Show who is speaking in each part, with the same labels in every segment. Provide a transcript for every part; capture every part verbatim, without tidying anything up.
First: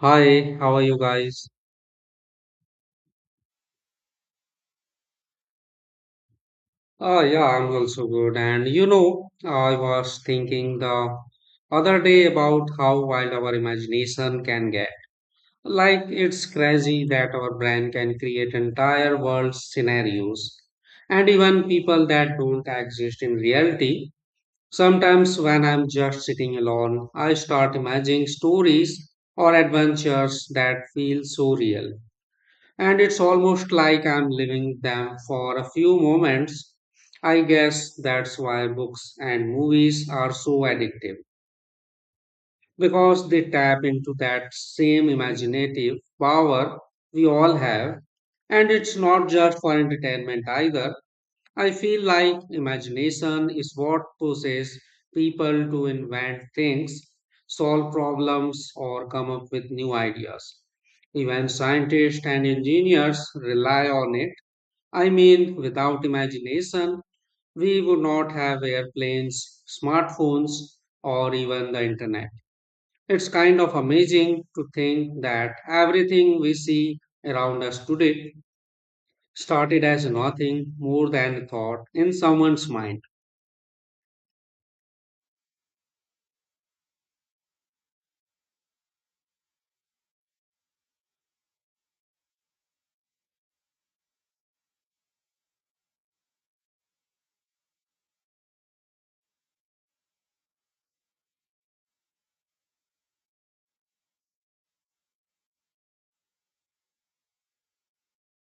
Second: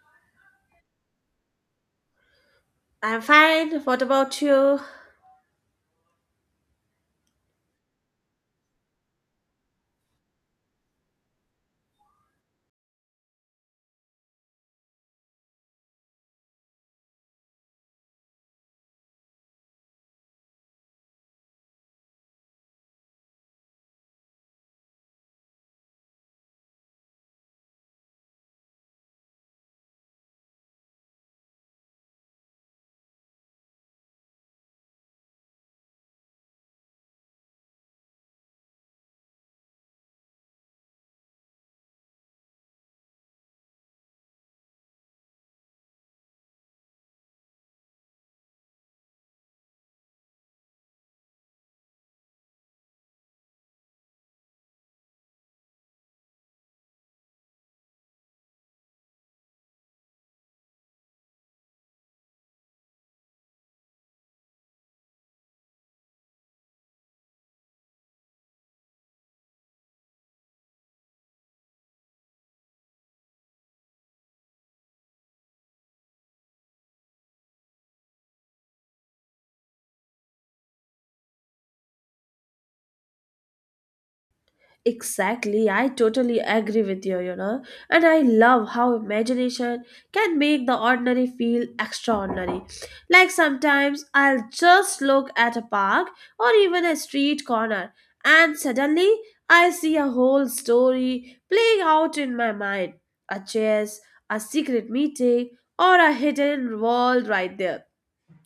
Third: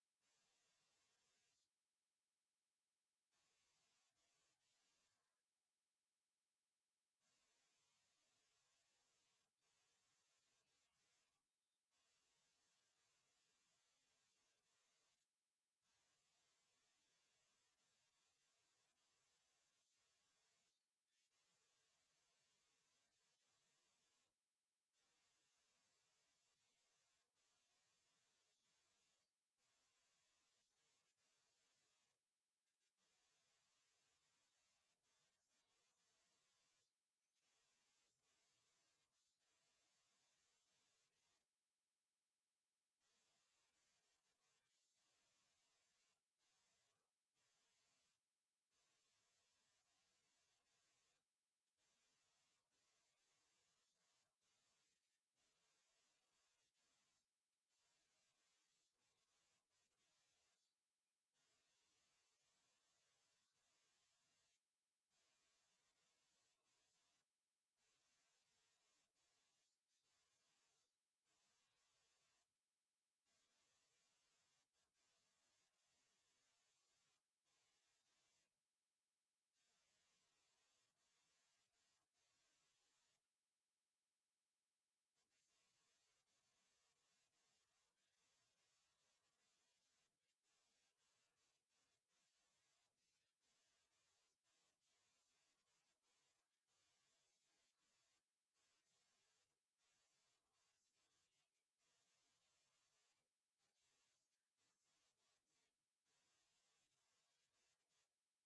Speaker 1: Hi, how are you guys?
Speaker 2: I'm fine. What about you?
Speaker 1: Uh, yeah, I'm also good. And you know, I was thinking the other day about how wild our imagination can get. Like, it's crazy that our brain can create entire world scenarios and even people that don't exist in reality. Sometimes, when I'm just sitting alone, I start imagining stories or adventures that feel so real, and it's almost like I'm living them for a few moments. I guess that's why books and movies are so addictive, because they tap into that same imaginative power we all have, and it's not just for entertainment either. I feel like imagination is what pushes people to invent things, solve problems, or come up with new ideas. Even scientists and engineers rely on it. I mean, without imagination, we would not have airplanes, smartphones, or even the internet. It's kind of amazing to think that everything we see around us today started as nothing more than a thought in someone's mind.
Speaker 2: Exactly. I totally agree with you, you know. And I love how imagination can make the ordinary feel extraordinary. Like sometimes I'll just look at a park or even a street corner, and suddenly I see a whole story playing out in my mind, a chase, a secret meeting, or a hidden world right there.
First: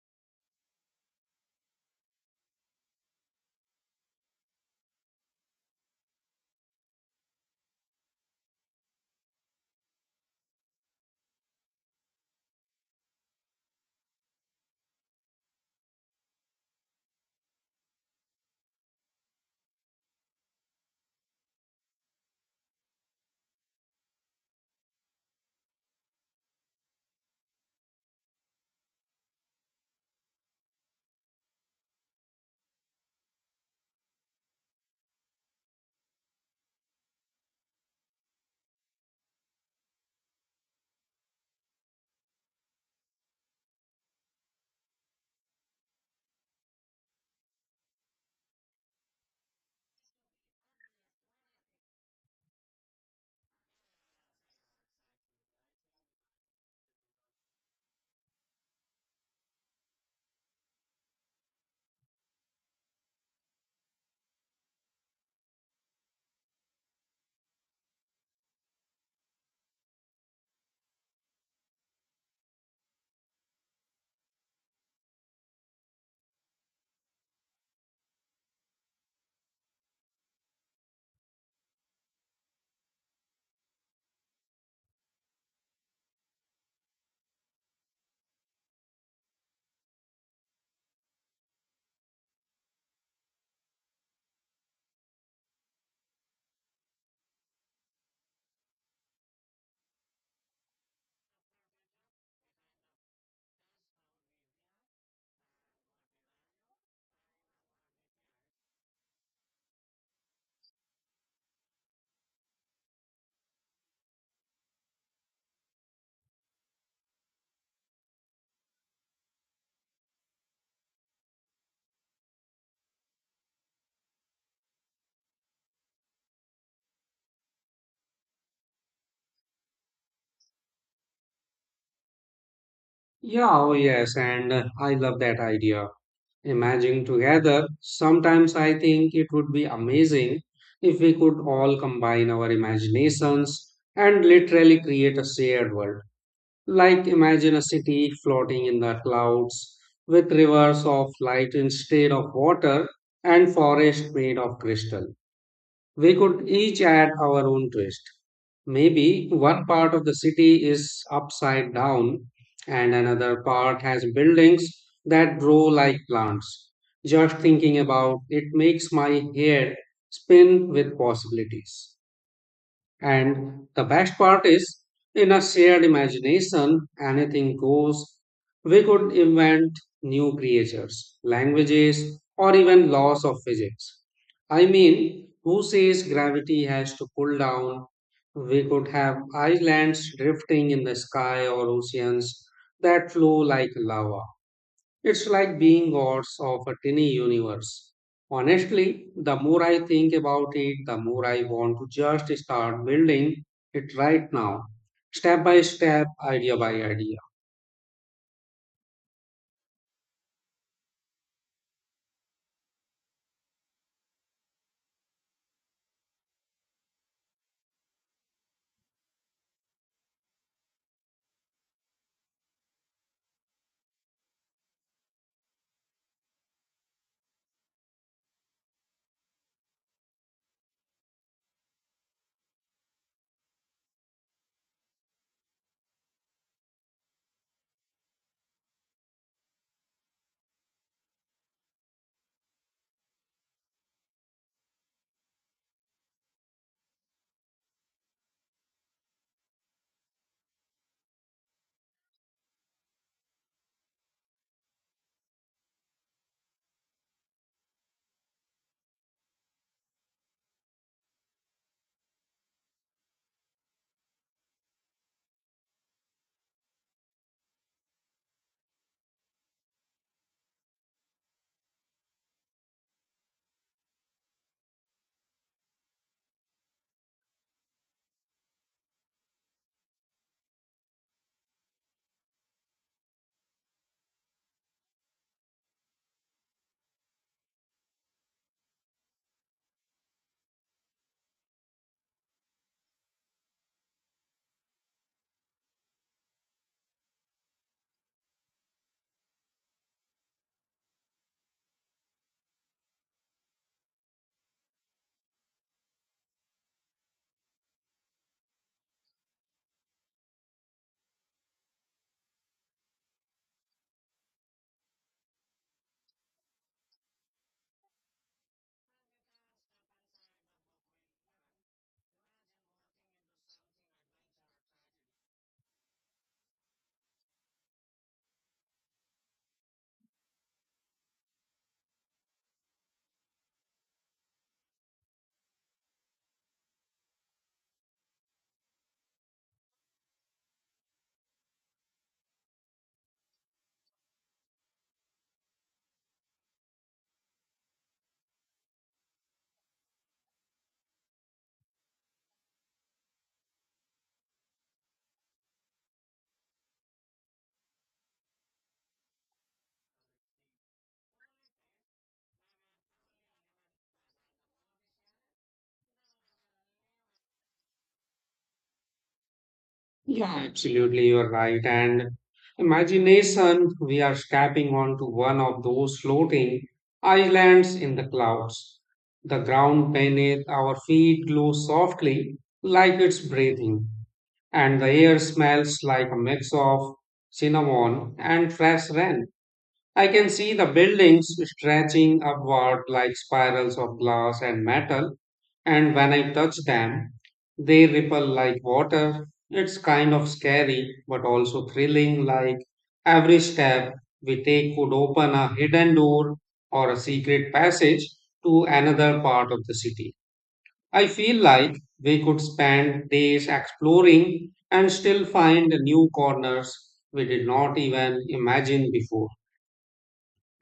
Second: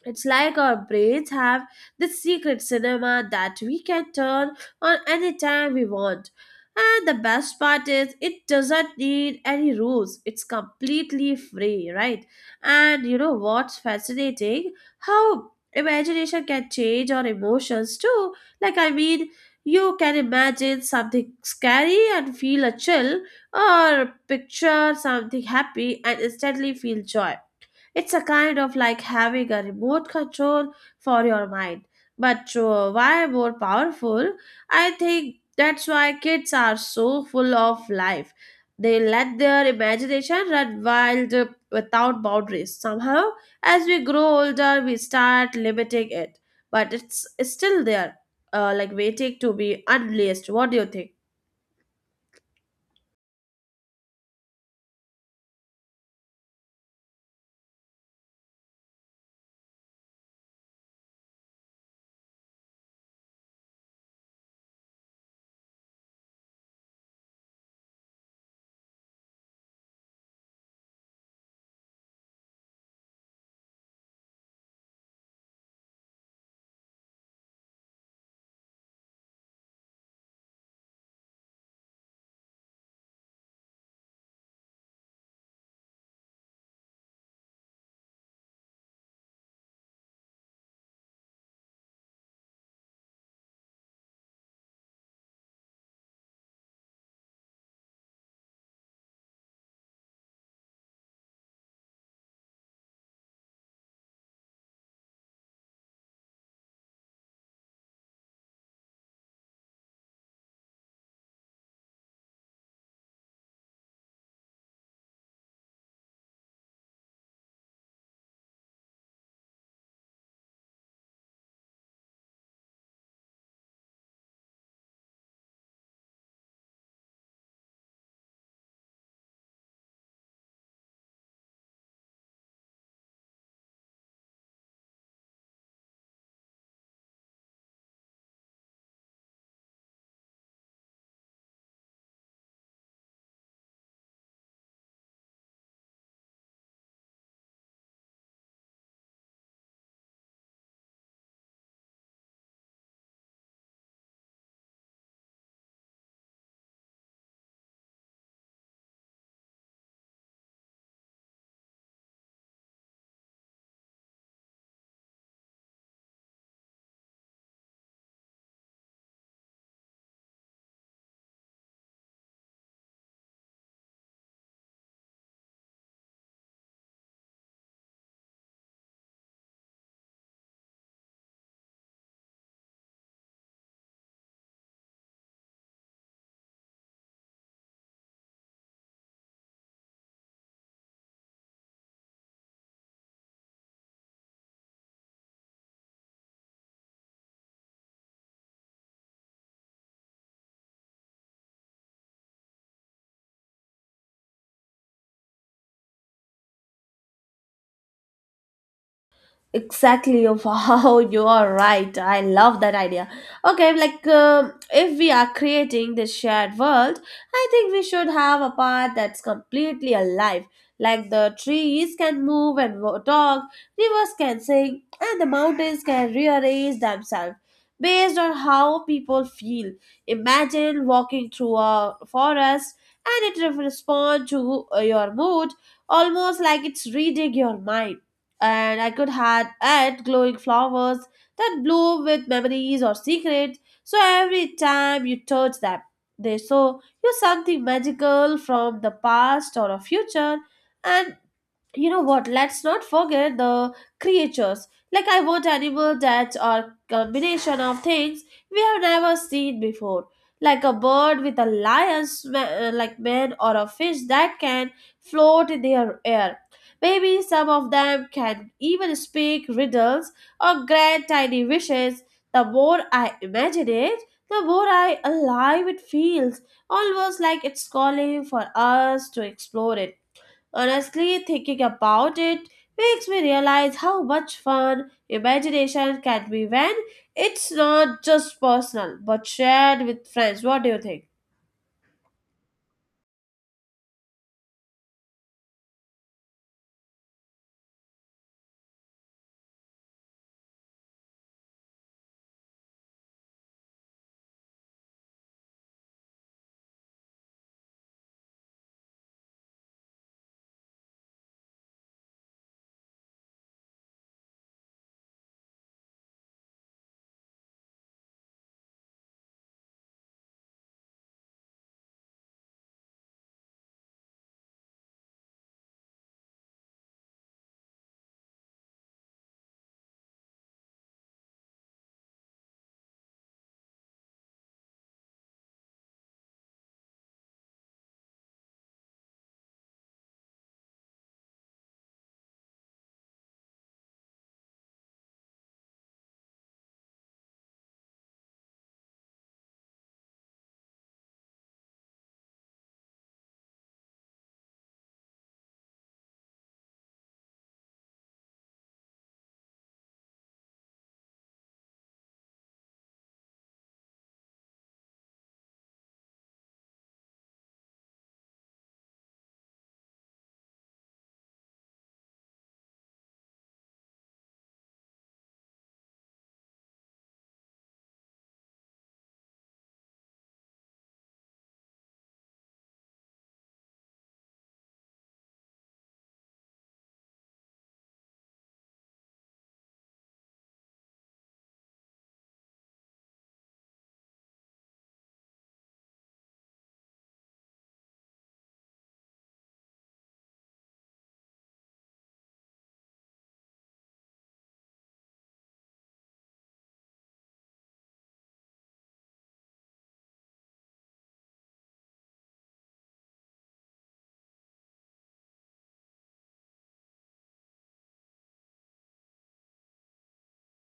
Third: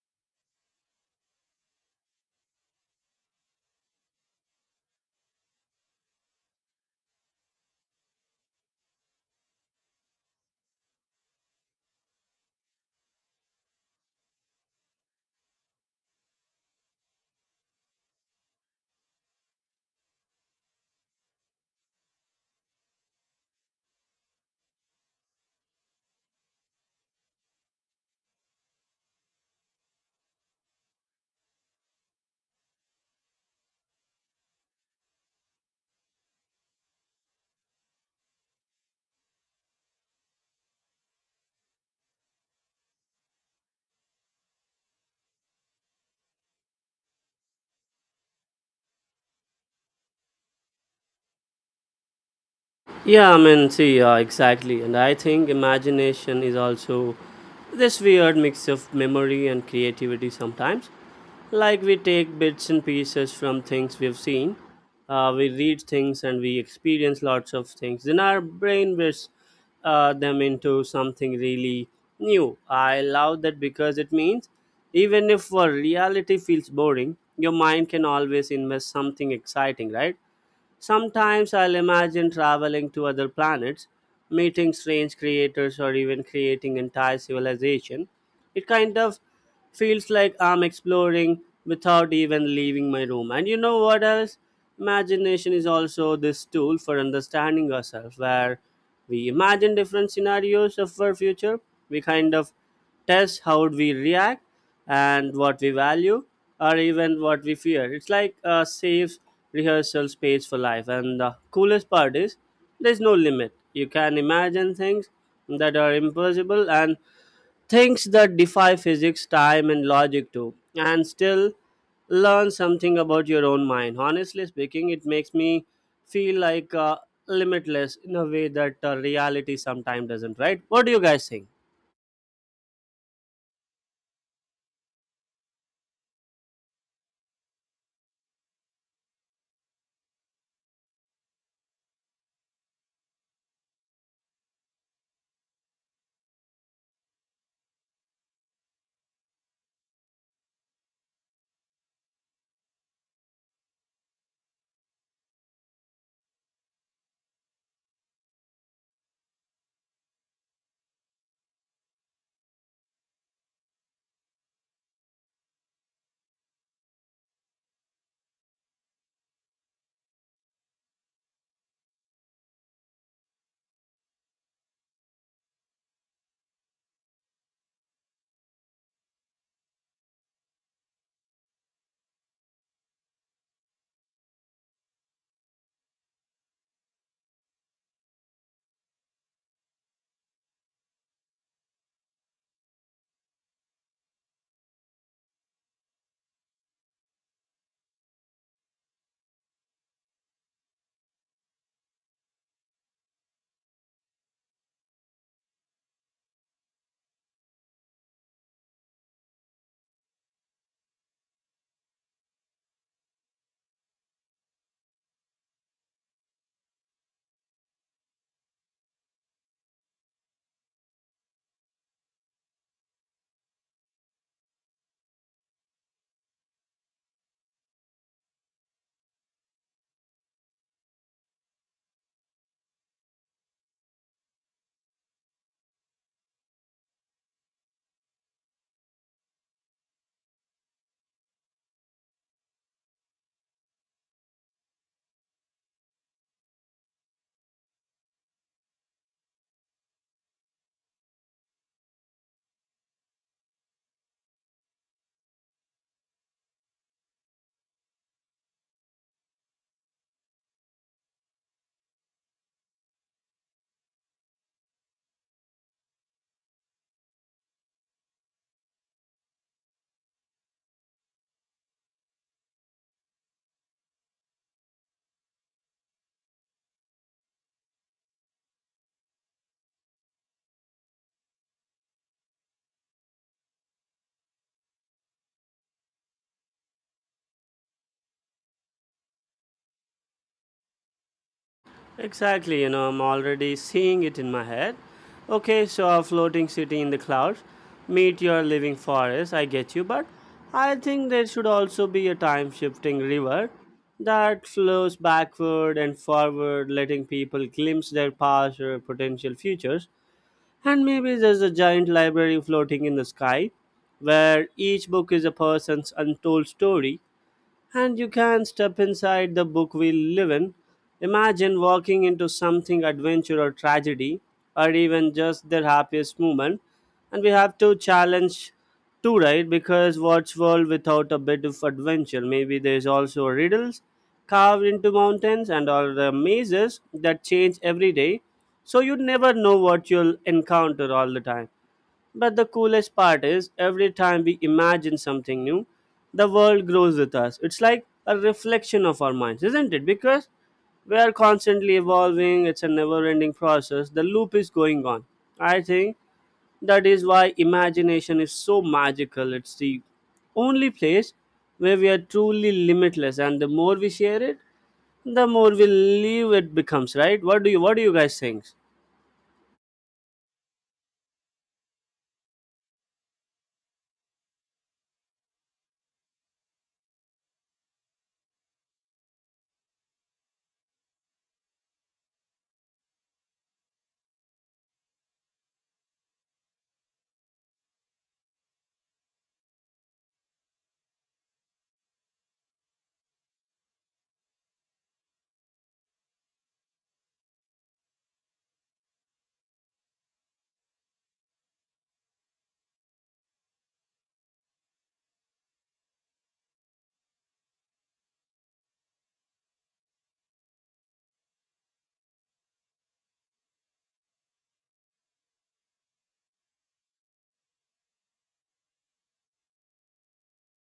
Speaker 2: It's like our brains have this secret cinema that we can turn on anytime we want. And the best part is, it doesn't need any rules. It's completely free, right? And you know what's fascinating? How imagination can change our emotions too. Like, I mean, you can imagine something scary and feel a chill, or picture something happy and instantly feel joy. It's a kind of like having a remote control for your mind, but uh, why more powerful? I think that's why kids are so full of life. They let their imagination run wild uh, without boundaries. Somehow, as we grow older, we start limiting it, but it's still there, uh, like waiting to be unleashed. What do you think?
Speaker 3: Yeah, I mean, see, uh, exactly. And I think imagination is also this weird mix of memory and creativity sometimes. Like we take bits and pieces from things we've seen, uh, we read things and we experience lots of things. Then our brain whips uh, them into something really new. I love that because it means even if uh, reality feels boring, your mind can always invest something exciting, right? Sometimes I'll imagine traveling to other planets, meeting strange creators, or even creating entire civilization. It kind of feels like I'm exploring without even leaving my room. And you know what else? Imagination is also this tool for understanding ourselves, where we imagine different scenarios of our future. We kind of test how we react and what we value or even what we fear. It's like a safe rehearsal space for life, and the coolest part is there's no limit. You can imagine things that are impossible and things that defy physics, time, and logic too, and still learn something about your own mind. Honestly speaking, it makes me feel like uh, limitless in a way that uh, reality sometimes doesn't, right? What do you guys think?
Speaker 1: Yeah, oh yes, and uh, I love that idea. Imagine together. Sometimes I think it would be amazing if we could all combine our imaginations and literally create a shared world. Like, imagine a city floating in the clouds with rivers of light instead of water and forest made of crystal. We could each add our own twist. Maybe one part of the city is upside down and another part has buildings that grow like plants. Just thinking about it makes my hair spin with possibilities. And the best part is, in a shared imagination, anything goes. We could invent new creatures, languages, or even laws of physics. I mean, who says gravity has to pull down? We could have islands drifting in the sky or oceans that flow like lava. It's like being gods of a tiny universe. Honestly, the more I think about it, the more I want to just start building it right now, step by step, idea by idea.
Speaker 2: Exactly, of how you are right. I love that idea. Okay like um, if we are creating this shared world, I think we should have a part that's completely alive. Like the trees can move and wo- talk, rivers can sing, and the mountains can rearrange themselves based on how people feel. Imagine walking through a forest and it responds to uh, your mood, almost like it's reading your mind. And I could had add glowing flowers that bloom with memories or secrets. So every time you touch them, they show you something magical from the past or a future. And you know what, let's not forget the creatures. Like I want animals that are combination of things we have never seen before, like a bird with a lion's ma- uh, like man, or a fish that can float in the air. Maybe some of them can even speak riddles or grant tiny wishes. The more I imagine it, the more I alive it feels, almost like it's calling for us to explore it. Honestly, thinking about it makes me realize how much fun imagination can be when it's not just personal but shared with friends. What do you think?
Speaker 3: Exactly, you know, I'm already seeing it in my head. Okay, so a floating city in the clouds. Meet your living forest, I get you, but I think there should also be a time shifting river that flows backward and forward, letting people glimpse their past or potential futures. And maybe there's a giant library floating in the sky where each book is a person's untold story and you can step inside the book we live in. Imagine walking into something adventure or tragedy, or even just their happiest moment. And we have to challenge too, right? Because what's world without a bit of adventure? Maybe there's also riddles carved into mountains and all the mazes that change every day, so you never know what you'll encounter all the time. But the coolest part is every time we imagine something new, the world grows with us. It's like a reflection of our minds, isn't it? Because we are constantly evolving, it's a never ending process. The loop is going on. I think that is why imagination is so magical. It's the only place where we are truly limitless, and the more we share it, the more we live it becomes, right? What do you What do you guys think?
Speaker 1: Yeah, absolutely, you're right. And imagination, we are stepping onto one of those floating islands in the clouds. The ground beneath our feet glows softly, like it's breathing, and the air smells like a mix of cinnamon and fresh rain. I can see the buildings stretching upward like spirals of glass and metal, and when I touch them, they ripple like water. It's kind of scary, but also thrilling, like every step we take could open a hidden door or a secret passage to another part of the city. I feel like we could spend days exploring and still find new corners we did not even imagine before.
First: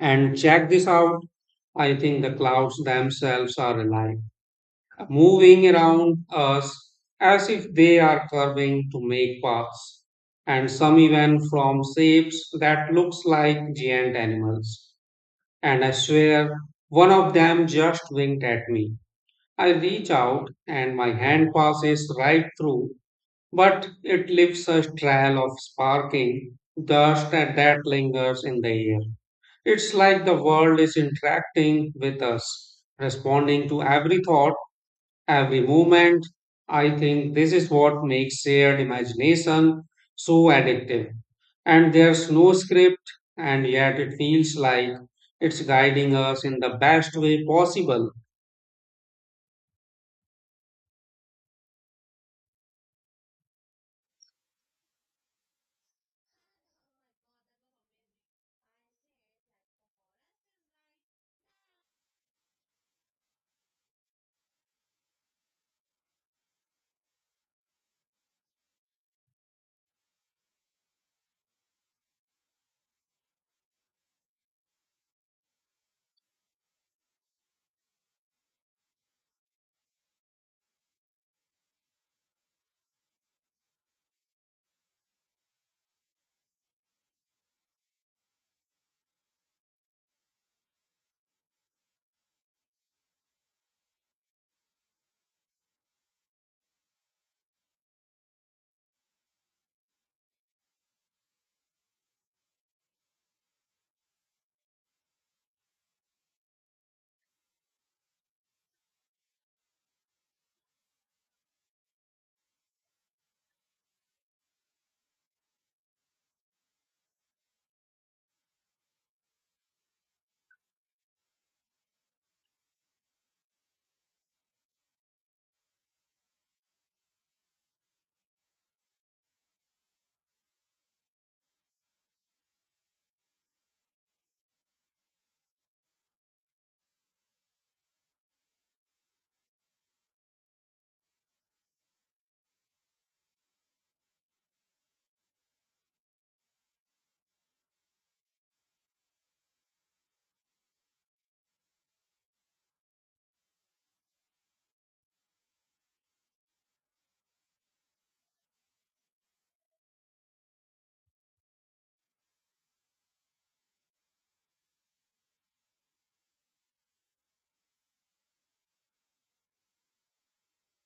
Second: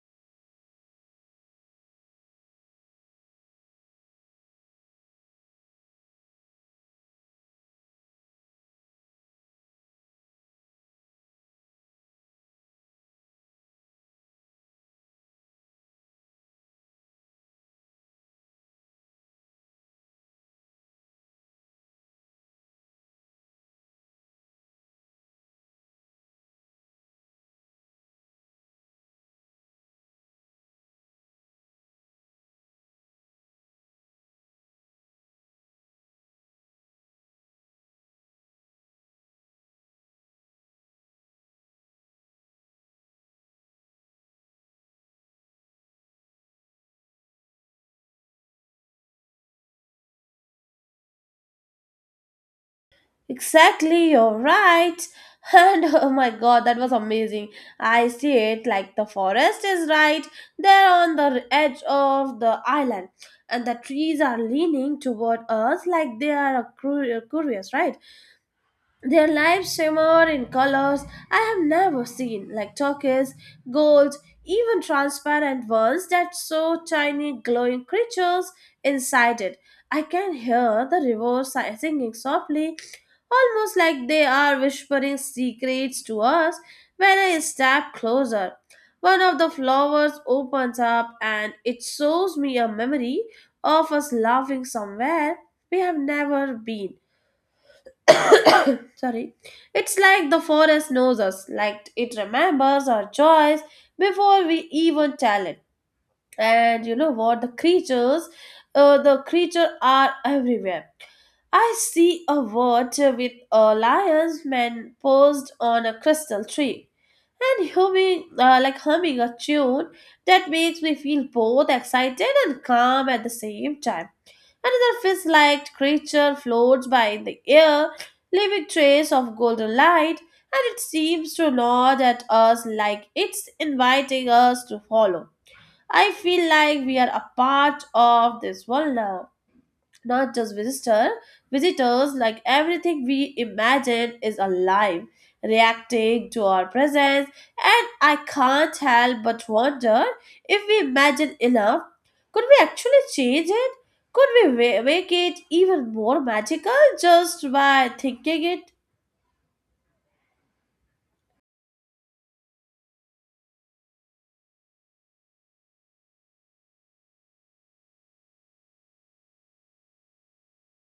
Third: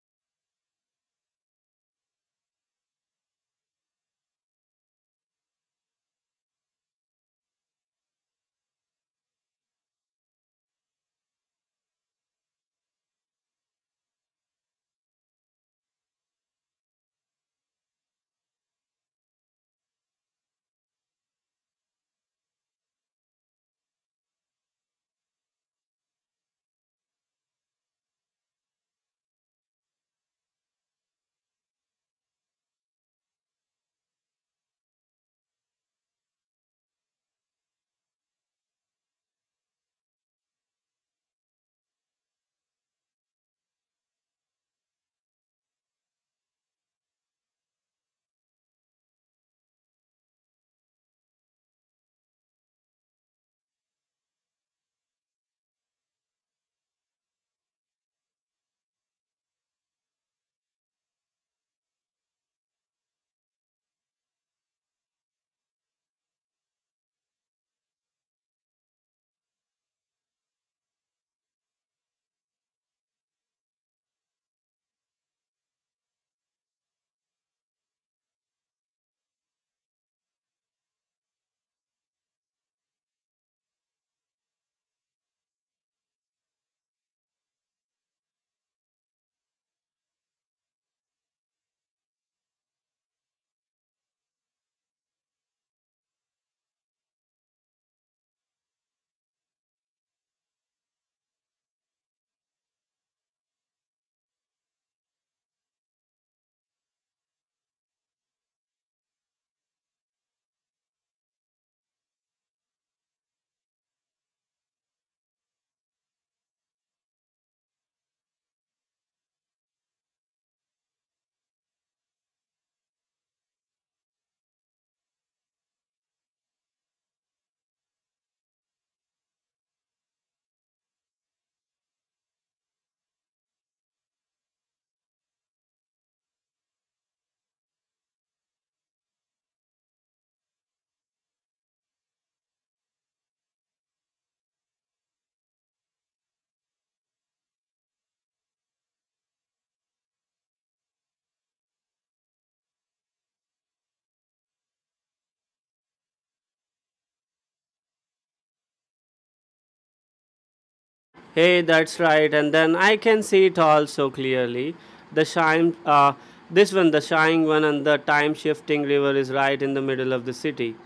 Speaker 1: And check this out, I think the clouds themselves are alive, moving around us as if they are curving to make paths, and some even from shapes that looks like giant animals. And I swear, one of them just winked at me. I reach out and my hand passes right through, but it leaves a trail of sparking dust and that lingers in the air. It's like the world is interacting with us, responding to every thought, every movement. I think this is what makes shared imagination so addictive. And there's no script, and yet it feels like it's guiding us in the best way possible.
Speaker 2: Exactly, you're right. And oh my god, that was amazing. I see it like the forest is right there on the edge of the island, and the trees are leaning toward us like they are cur- curious, right? Their lives shimmer in colors I have never seen, like turquoise, gold, even transparent ones that show tiny glowing creatures inside it. I can hear the river si- singing softly, almost like they are whispering secrets to us when I step closer. One of the flowers opens up and it shows me a memory of us laughing somewhere we have never been. Sorry. It's like the forest knows us, like it remembers our joys before we even tell it. And you know what? The creatures, uh, the creature are everywhere. I see a wart with a lion's man posed on a crystal tree and humming, uh, like humming a tune that makes me feel both excited and calm at the same time. Another fish like creature floats by in the air, leaving trace of golden light, and it seems to nod at us like it's inviting us to follow. I feel like we are a part of this world now, not just visitor visitors, like everything we imagine is alive, reacting to our presence. And I can't help but wonder, if we imagine enough, could we actually change it? Could we wa- make it even more magical just by thinking it?
Speaker 3: Hey, that's right. And then I can see it all so clearly. The shine, uh, this one, the shining one, and the time shifting river is right in the middle of the city,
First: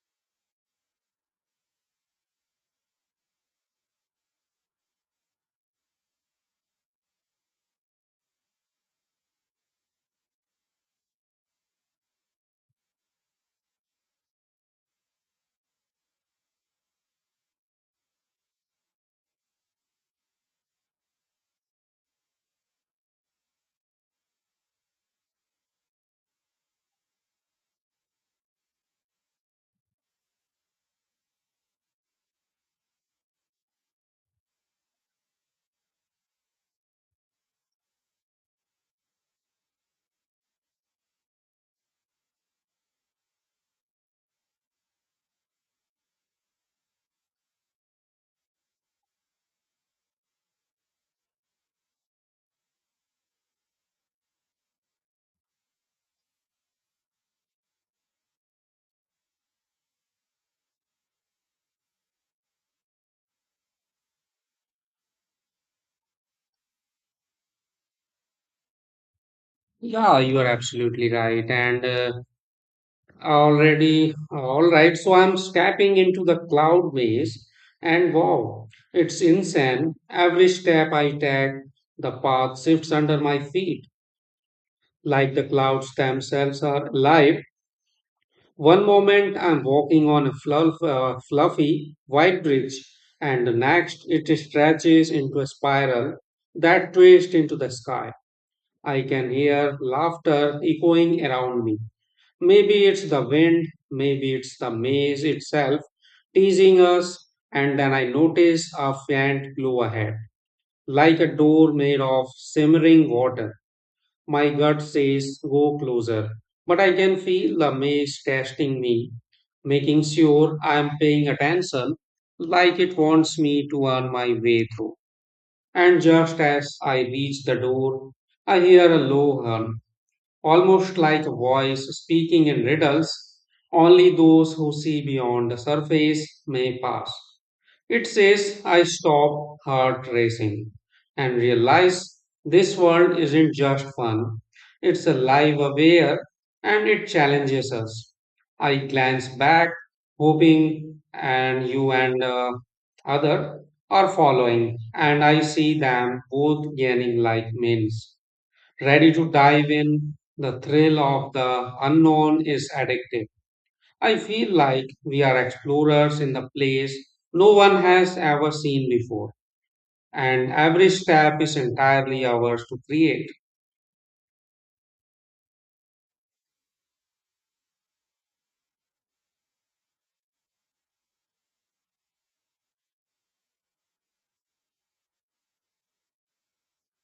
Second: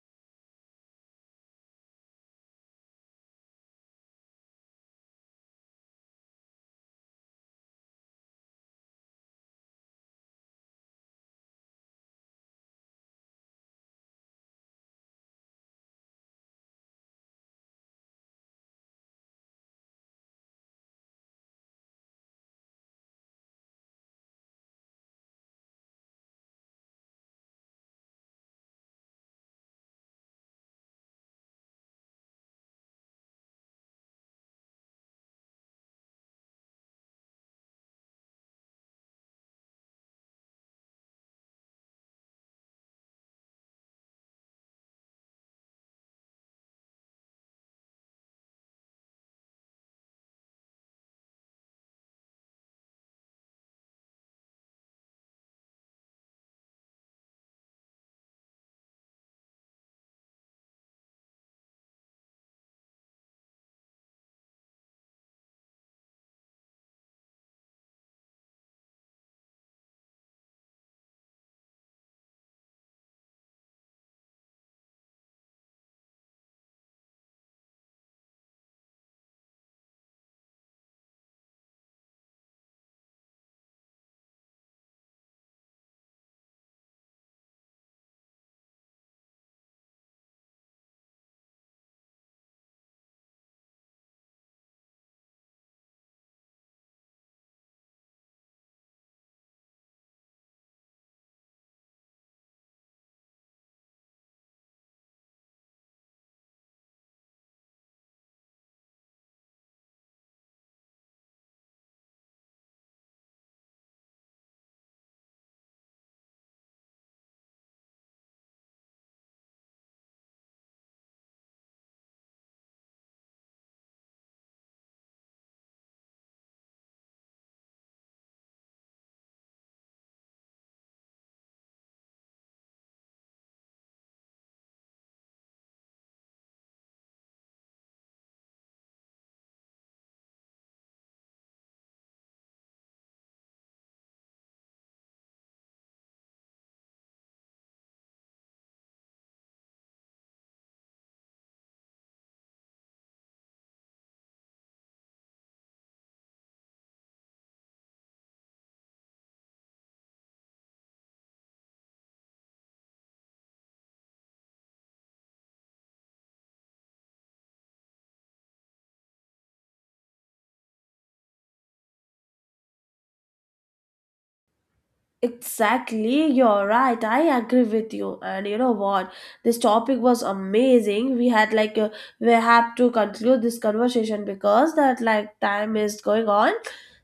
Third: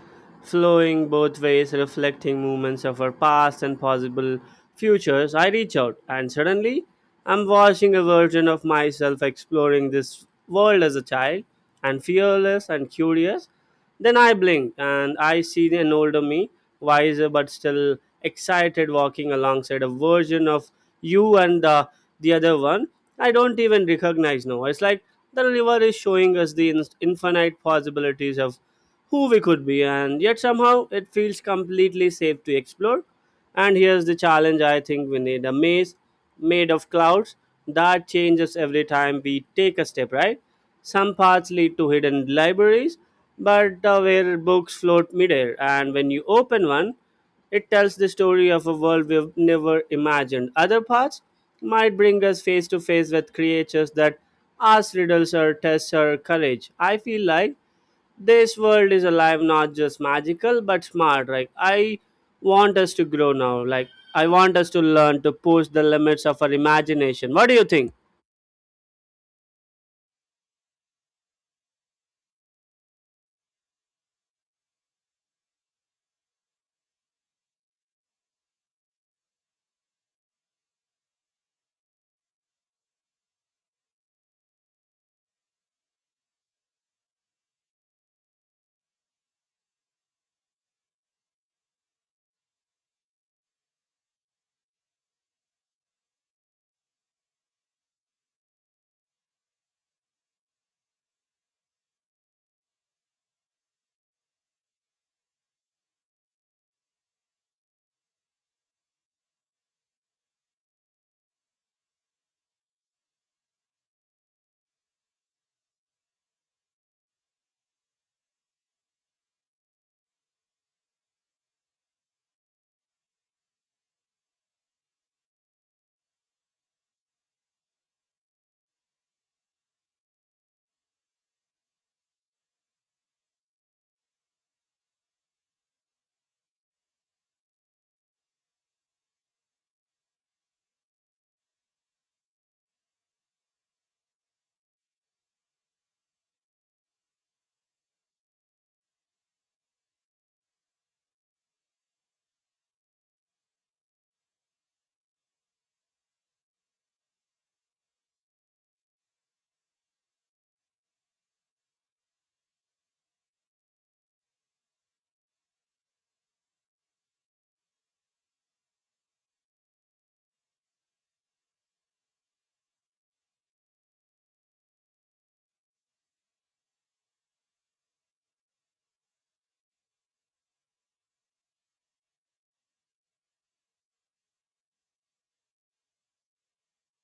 Speaker 3: flowing both ways, reflecting movements of our past and possible futures. I reach out, and suddenly I'm watching a version of myself exploring this world as a child, and fearless and curious. Then I blinked and I see an older me, wiser but still excited, walking alongside a version of you and the the other one. I don't even recognize now. It's like the river is showing us the in- infinite possibilities of who we could be, and yet somehow it feels completely safe to explore. And here's the challenge. I think we need a maze made of clouds that changes every time we take a step, right? Some paths lead to hidden libraries, but uh, where books float midair, and when you open one, it tells the story of a world we've never imagined. Other paths might bring us face to face with creatures that ask riddles or test our courage. I feel like this world is alive, not just magical but smart. Like, I want us to grow now. Like, I want us to learn to push the limits of our imagination. What do you think?
Speaker 1: Yeah, you are absolutely right. And uh, already, all right. So I'm stepping into the cloud maze, and wow, it's insane. Every step I take, the path shifts under my feet, like the clouds themselves are alive. One moment I'm walking on a fluff, uh, fluffy white bridge, and the next it stretches into a spiral that twists into the sky. I can hear laughter echoing around me. Maybe it's the wind, maybe it's the maze itself teasing us, and then I notice a faint glow ahead, like a door made of simmering water. My gut says, go closer, but I can feel the maze testing me, making sure I'm paying attention, like it wants me to earn my way through. And just as I reach the door, I hear a low hum, almost like a voice speaking in riddles. Only those who see beyond the surface may pass. It says, I stop, heart racing, and realize this world isn't just fun. It's alive, aware, and it challenges us. I glance back, hoping and you and uh, other are following, and I see them both gaining like minds ready to dive in. The thrill of the unknown is addictive. I feel like we are explorers in the place no one has ever seen before, and every step is entirely ours to create.
Speaker 2: Exactly, you're right. I agree with you. And you know what? This topic was amazing. We had like uh, we have to conclude this conversation because that like time is going on.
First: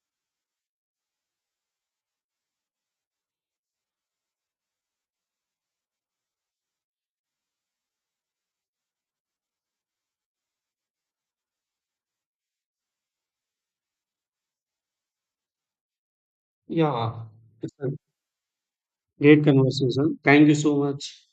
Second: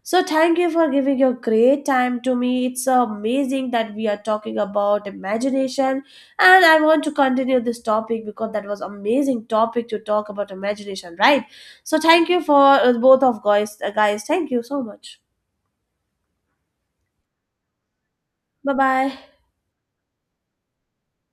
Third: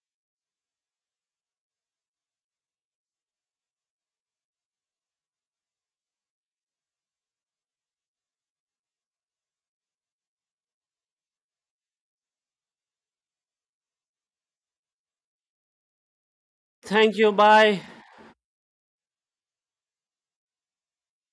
Speaker 2: So thank you for giving your great time to me. It's amazing that we are talking about imagination, and I want to continue this topic because that was amazing topic to talk about imagination, right? So thank you for uh, both of guys, uh, guys. Thank you so much.
Speaker 3: Thank
Speaker 1: Yeah,
Speaker 3: you,
Speaker 1: it's
Speaker 3: bye.
Speaker 1: a
Speaker 2: Bye bye.
Speaker 1: great conversation. Thank you so much.